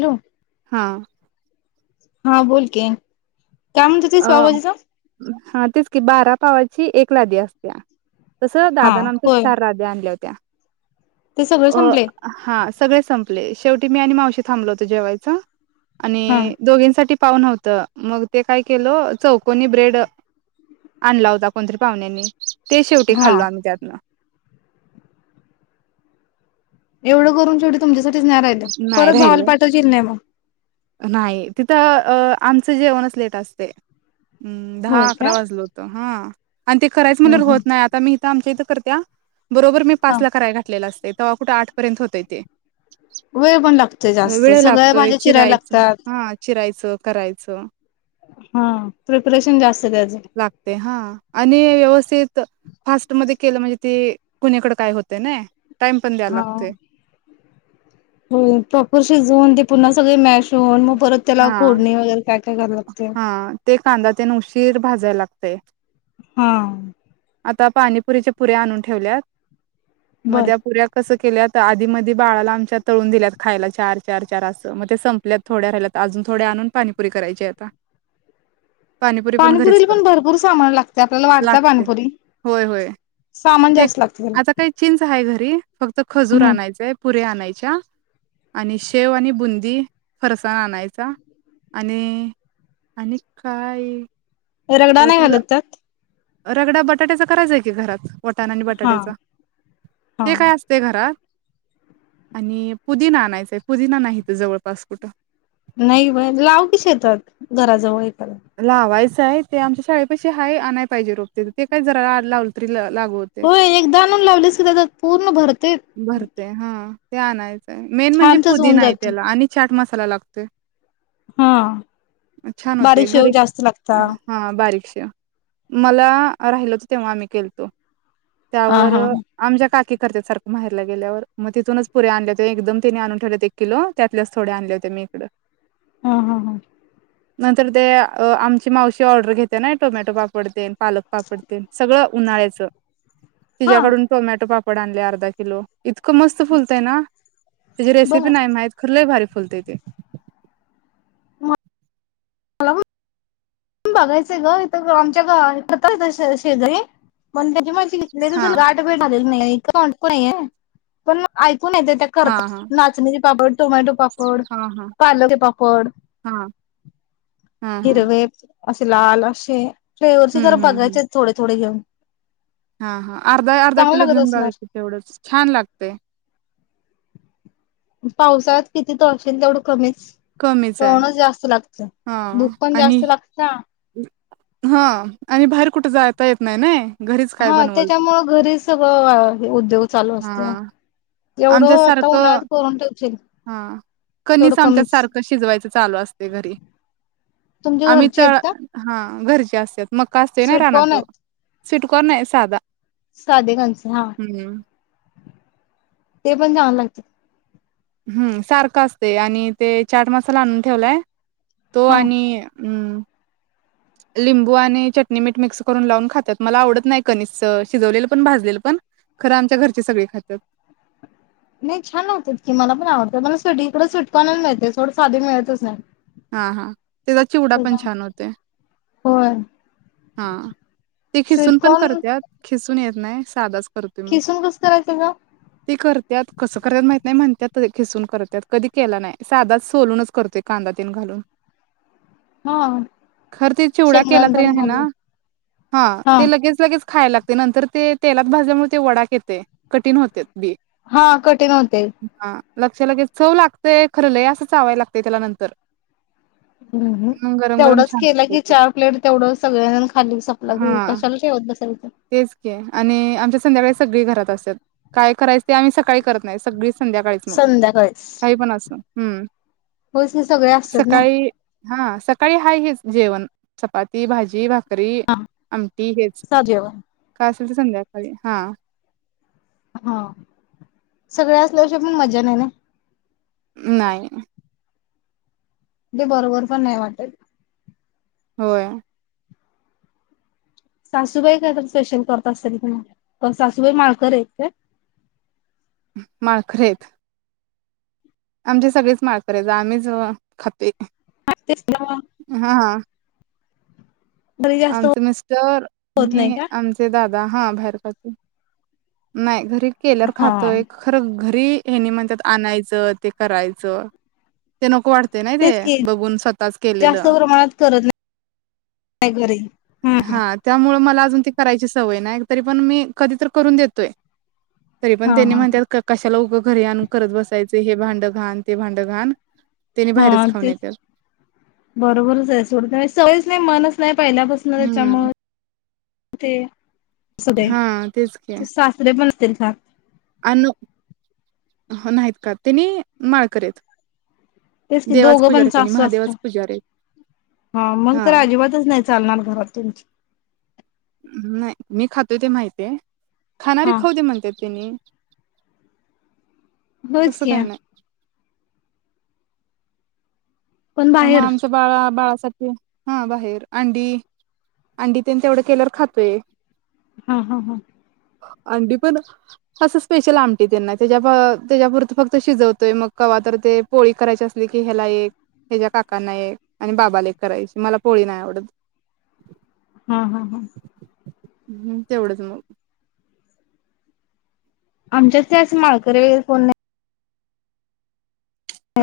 Hello. हा. हा बोल की. का म्हणत होतीस अ पावभाजीचं. हा तेच की बारा पावाची एक लादी असत्या. तसं हा दादाना आमच्या होय चार राद्या आणल्या होत्या. ते सगळं अ संपले हा सगळे संप ले शेवटी मी आणि मावशी थांबल होत जेवायच हा आणि दोघींसाठी पाऊन होत मग ते काय केलं चौकोनी ब्रेड आणला होता कोण तरी पाहुण्यांनी ते शेवटी हा खाल्लो आम्ही त्यातनं. एवढं करून शेवढी तुमच्यासाठी राहि नाही परत भावाला राहिलं पाठवशील नाही मग? नाही तिथं अ आमचं जेवण च लेट असतय हम्म दहा होय अकरा का वाजलो होतो हा. आणि ते करायच हम्म म्हणल्यावर होत हम्म नाही आता मी आमच्या इथं करत्या बरोबर मी हा पाच ला कराय घातलेल असतय तवा कुठं आठ पर्यंत होतय ते. वेळ पण लागते जास्त वेळ सगळ्या लागतोय भाज्या चिरायला लाग चिरायचं हा ची करायचं करायचं. हा प्रिपरेशन जास्त त्याचं लागते हा आणि व्यवस्थित तर फास्टमध्ये केलं म्हणजे ते कुणीकडे काय होतय ने टाइम पण दयाव लागतेय. हो प्रापर शिजवून ते पुन्हा सगळे मॅश होऊन मग परत त्याला हा फोडणी वगैरे काय काय घालावं लागतेय. हा ते कांदा तेन उशीर भाजायला लागतय. हा. आता पाणीपुरीचे पुऱ्या आणून ठेवल्यात. म बर ध्या पुुऱ्या कसं केल्यात आधी मधी बाळाला आमच्या तळून दिल्यात खायला चार चार चार असं मग ते संपल्यात थोड्या राहिल्यात अजून थोड्या आणून पाणीपुरी करायची आता. पाणीपुरी घरीच पाणीपुरीला पण करते भरपूर सामान लागते आपल्याला वाटत लागते पाणीपुरी होय होय सामान ते जास्त लागत त्याला. आता काही [unintelligible] फक्त खजूर हम्म आणायचंय पुऱ्या आणाय एच्या, आणि शेव आणि बुंदी, फरसाण आणाय चा आणि, आणि काय? रगडा अ नाही त्याला घालत त्यात? रगडा बटाट्याचा करायचाय की घरात. वटाणा आणि हा बटाट्याचा. हा ते काय असतंय घरात? आणि, पुदिना आणायचाय पुदिना नाही इथं जवळपास कुठं. नाही ब लाव कि शेतात घराजवळ एक. लावायच् ताहे ते आमच्या शाळे पशी हाये आणाय पाहिजे रोप तेज ते काय जरा लावल तरी लागू होते. होय. एकदा आणून लावलेस दादा पूर्ण भरते. भरते हा ते आणय चय, मेन म्हणजे छानसच होऊन पुदीना आय त्याला आणि चाट मस् कला लागते. हां, बारीश तेव जास्त लागता. बारीकश, मला राहिलं होतं तेव्हा मी केलतो. आ त्यावर हा आमच्या काकी करत्यात सारक माहेरला गेल्यावर. म तिथूनच पुऱ्या आणलेते एकदम तिने आणून ठेवल्यात एक किलो त्यातल्याच थोडे आणल्या होते मी इकडं. हम्-हम्-हम् [unintelligible] तर ते अ आमची मावशी ऑर्डर घेत्या नई टोमॅटो पापडतेन. पालक पापडतेन. सगळं उन्हाळ्याचं. हा तिज्याकडून टोमॅटो पाप पड आणले अर्धा किलो. इतकं मस्त फुलतंय ना, त्याची रेसिपी बघा नाही माहित खर लय भारी फुलते ते. मला [unintelligible] बघायचंय ग इथ गं आमच्या गा ततायचाय श शेजारी. पण त्याची माहि हा [unintelligible] गाठ बेट आलेली नाही. [unintelligible] पण म कोन येते त्या कर हा हा नाचणीची पापड. टोम्याटो पाप पड, हा हा पालक पापड. हा हा हा इरवे असे लाल अशे पेवरचे हम्म जर हम्म हम्म बघायचेत थोडे थोडे घेऊन. हा हा अर्धा अर्धा चांगल किलो लागत घेऊन असणार बघाकी तेवढंच छान लागते. पावसाळ्याात किती तळशील तेवढं कमीच. कमीच आहे कोण जास्त लाग हा भुक पण आणि जास्त लागत्या. हा आणि बाहेर कुठे जायता येत नाही नाई हां त्याच्यामुळं घरी सगळं आहे उद्योग. चालू असत्या हा आमच्या सारखं, हां तेवढं कणिस कमीच आमच्यासारखं शिजवायचं चालू असते घरी, तुमच्या आम्ही घरचे तर, आहेत का हां हां घरचे असत्यात. मक्का असतोय नाय स्वीटकॉर्न रानात आहेत स्वीट कॉर्न नाही साधा. साधे खंच, हां हम्म ते पण चांगल लागत हम्म सारखं असतय आणि ते चाट मसाला आणून ठेवलाय. हो हा आणि हम्म लिंबू आणि चटणी मीठ मिक्स करून लावून खात्यात. मला आवडत नाही कणिस शिजवलेलं पण भाजलेलं पण. खरं आमच्या घरची सगळी खात्यात. नाही छान होतात की, मला पण आवडतात. मला स्वीटकॉनर मिळतात थोडं, साधी मिळतच नाही हां हां त्याचा चिवडा पण छान होतयं, होय हां ते खिसून पण स्वीटकॉर्न करत्यात. खिसून येत नाही, साधाच. करतोय मग खिसून कसं करायचं ग. ते करत्यात, कसं करायचं माहित नाही, म्हणत्यात बाई खिसून करत्यात, कधी केला नाही, साधाच सोलूनच करतो, कांदा [unintelligible] घालून हा खरं ते चिवडा केला शेंगदाणे तरी तेन हाये ना, घालून हां हा ते लगेच लगेच खायला लागते, नंतर ते तेलात भाजल्यामुळे ते वडाक येते, कठीण होत्यात. बी हां कठीण होते. हा लक्ष लगेच, चव लागतंय, खरं लय असं चावायला लागतंय त्याला नंतर. हम्म, मग गरम गरम तेवढंच छान केलं लागते की, ते चार प्लेट तेवढं सगळयान खाल्ली सपलं की, हा कशाला ठेवत बसायचं. तेच की आणि आमच्या संध्याकाळी सगळी घरात असत्यातं, काय करायचं ते आम्ही सकाळी करत नाही. सगळी संध्याकाळीच मग, संध्याकाळीच. काही पण असनं, हम्म होयच की सगळे असतात ना सकाळी, हां सकाळी हाय हेच जेवण. चपाती, भाजी, भा करी आमटी हेच, साधं जेवण. कास तरी संध्याकाळी, हां हां, सगळ्या असल्याशिवाय पण मज्या नाही ना? नाही ते बरोबर पण नाही वाटत. होय सासूबाई काय काय स्पेशल करत असतील मगं. सासूबाई माळकरी आहेत काय? माळकरी आहेत. आमचे सगळेच माळकरी आहेत. आम्हीच खातेय. [unintelligible] घरी जास्त आमचे मिस्टर, होत नाही मी, का? आमचे दादा, हा बाहेर. [unintelligible] नाही घरी- केल्यावर हा खातोय खरं घरी हे म्हणतात आणायचं ते करायचं ते नको वाटतयं. ते नाही तेच की का स्वतःच केलेले जास्त प्रमाणात करत नाही घरी. हम्म हम्म. हा त्यामुळं मला करायची सवय नाही तरी पण मी कधी करून देत [inaudible] तरी पण हा त्यांनी हा म्हणतात कशाला उग घरी आण करत बसायचं हे भांडं घाण ते भांडं घाण- त्यांनी हा बाहेरच खाऊन तेच येत्यात. बरोबरच आहे सोड सवयच नाही मनच पहिल्यापासन हम्म त्याच्यामुळे ते, [inaudible] हा तेच की त्यांच्यात- अन नाहीत का त्यांनी माळकरी आहेत. तेच की देवाच दोघं पुजारी पण आहेत त्यांनी सासू सासरा महादेवाच पुजारी आहेत. हा., मगं तर अजिबातच नाही चालणार घरात तुमच्या. नाही मी खातो ते माहिती आहे, खानारी हा खाऊ दे म्हणतात तेन्ही होयच तसं की. काय नाही. पण मगं बाहेर आमच बाळा बाळा हा बाहेर अंडी अंडी तेन तेवढं केल्यावर खातोय--? हा हा हा. अंडी पण असं स्पेशल आमटी नाही त्याच्यापुरतं फक्त शिजवतोय मगं कवातरी तर ते, पोळी करायची असली की ह्याला एक हच्या काकांना एक आणि बाबाला एक करायची मला पोळी नाही आवडत हा हा हा. हम्म तेवढंच मगं. आमच्यात जास्त माळकरी वगैरे कोण नाही.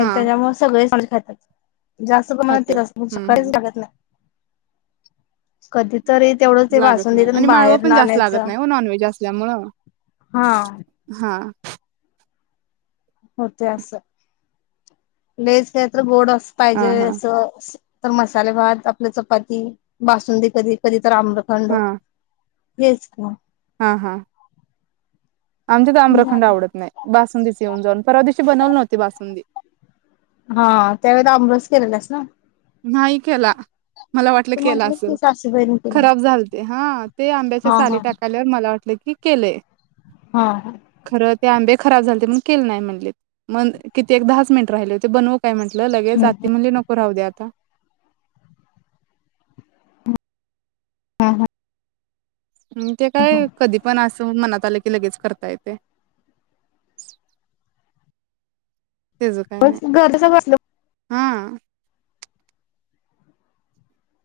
हा सगळे. खात्यात. जास्त प्रमाणात खात्यात ते हम्म कहीच हम्म लागत नाही. कधीतरी तेवढंच ते लागत बासुंदी नाही तेन आणि माळवं बाहेर न पण जास्त लागत आणायचं नाही हो नॉनव्हेज असल्यामुळं हा. हा होते अस लयच काय तर गोड अस हा पाहिजे हा अस तर मसाले भात आपल चपाती बासुंदी कधी कधी तर आम्रखंड हा हेच हा हा आमच्यात आम्रखंड झालं आवडत नाही बासुंदीच येऊन जाऊन परवा दिवशी बनवली नव्हती बासुंदी हा त्यावेळेला आमरस केलेलास ना? नाही केला मला वाटलं तू केला म्हटलंस असेल की सासूबाईनी केला खराब झालते हा ते आंब्याच्या हा साली हा टाकायल्यावर मला वाटलं मी केलय. हा हा खरं ते आंबे खराब झालते म्हणून केले नाही म्हणलेत मग किती एक दहाच मिनिटे राहिले होते बनवू काय म्हटलं लगेच आती म्हणली नको राहू द्यात का हा हा हम्म ते काय कधी पण असो मनात आले की लगेच करता येते. त्याचं काय नाही मग घर कसं बसलं हा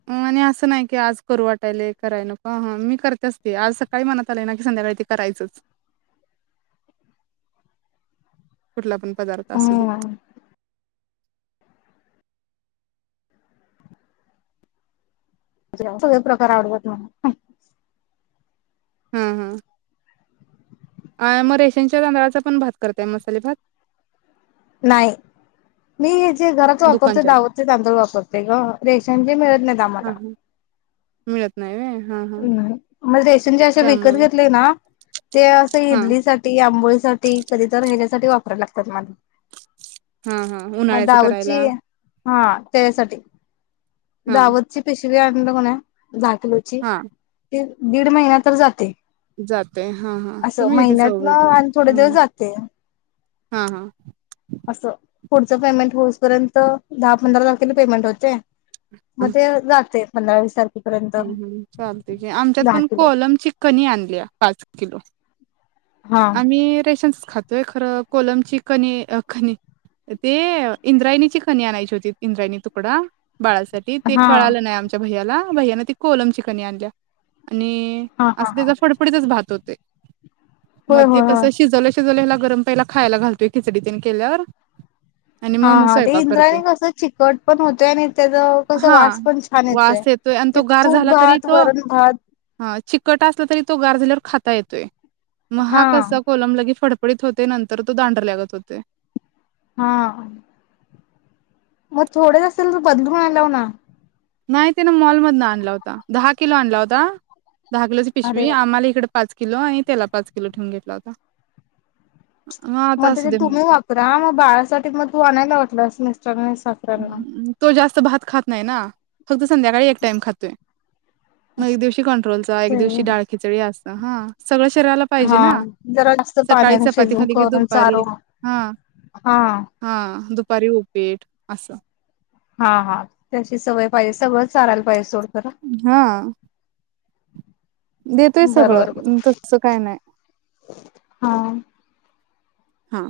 अ आणि असं नाही की आज करू वाटायले कराय नको हा हा मी करत असते आज सकाळी मनात आलय ना की संध्याकाळी ते करायचच, कुठला पण पदार्थ असू दे हम्म सगळे प्रकार आडवत नाही. हम्म हम्म, हा मग रेशनच्या तांदळाचा पण भात करताय मसाले भात नाही मी जे घरात वापरते दुकानच्यात दावत ते तांदूळ वापरते ग रेशन चे मिळत नाहीत हा आम्हाला हा मिळत नाही व्हय हा हा नाही म्हणजे रेशन जे असे विकत त्यामुळे घेतले ना ते असं हा इडली साठी आंबोळी साठी कधीतर ह्याच्यासाठी वापराया लागतात मला हा हा मग उन्हाळ्याचं करायला दावतची हा त्याच्यासाठी हा दावतची स्पेश [unintelligible] कोण आहे. हा. दीड दीड महिना तर जाते. जाते हा हा असं तुम्ही किती महिन्यात ना चौघे जण आणि थोडे दिवस मंग जाते हा हा. असं पुढचं पेमेंट होऊसपर्यंत दहा पंधरा तारखेला पेमेंट होचे. मग ते जातेत. [unintelligible] हम्म हम्म चालतय की आमच्यात पण किलो कोलम चकनी आणल्या पाच किलो. हा आम्ही रेशन च खातो. तोय खरं कोलमची कनी खनी ते इंद्रायणीची खणी आणायची होती इंद्रायणी तुकडा बाळासाठी ते हा कळालं नाही आमच्या भैय्या ला भैयान ती कोलम च कणी आणल्या आणि हा हा असं हा त्याचा फडफडीतच भात होत. ते. म. होय ते होय होय कसं शिजवलं शिजवले ह्याला गरम पहिला खायला घालतोय खिचडी ती न. केल्यावर. आणि हा मग मग हा ते स्वयंपाक करतोय इंद्रायणी कसं चिकट पण होतोय आणि त्याच कस हा वास पण छान येतोय वास आणि ते. तो गार तूप झाला तरी भात तो वरण भात हा चिकट असला तरी तो गार [unintelligible] खाता येतोय. म हा कसा कोलम लगी फड पडीत होते नंतर तो दांडर ल्यागत होतेय. हा. मग थोडेच असेल तर बदलून आनाव ना, नाही तिनं मॉलमधन आणला होता दहा किलो आणला होता. दहा किलोची अरे पिशवी वा आम्हाला इकड पाच किलो आणि त्याला पाच किलो ठेवून घेतो आता. म असू त्याच्यात दे तुम्हू म्हटलं. वापरा म बाळासाठी म तू आणायला वाटलं असेल. करने सासाऱ्यांना च भात खात नाही ना फक्त संध्याकाळी एक टाइम खातोय म असं एक दिवशी की कंट्रोलचा एक आहे दिवशी व्हय. डाळ खिचडी असत ह सगळ शरीराला पाहिजे हा ना जरा जास्त सकाळी पाण्याने चपाती शिजून खाली करून दुपारी चारो हां हा हा दुप पारी उपीट असं. हा हा त्याची सवय पाहिजे सगळंच चारायला पाहिजे सोड. खरं हा. देतोय बरोबर सगळं बरोबर तस काय नाही. हा हा.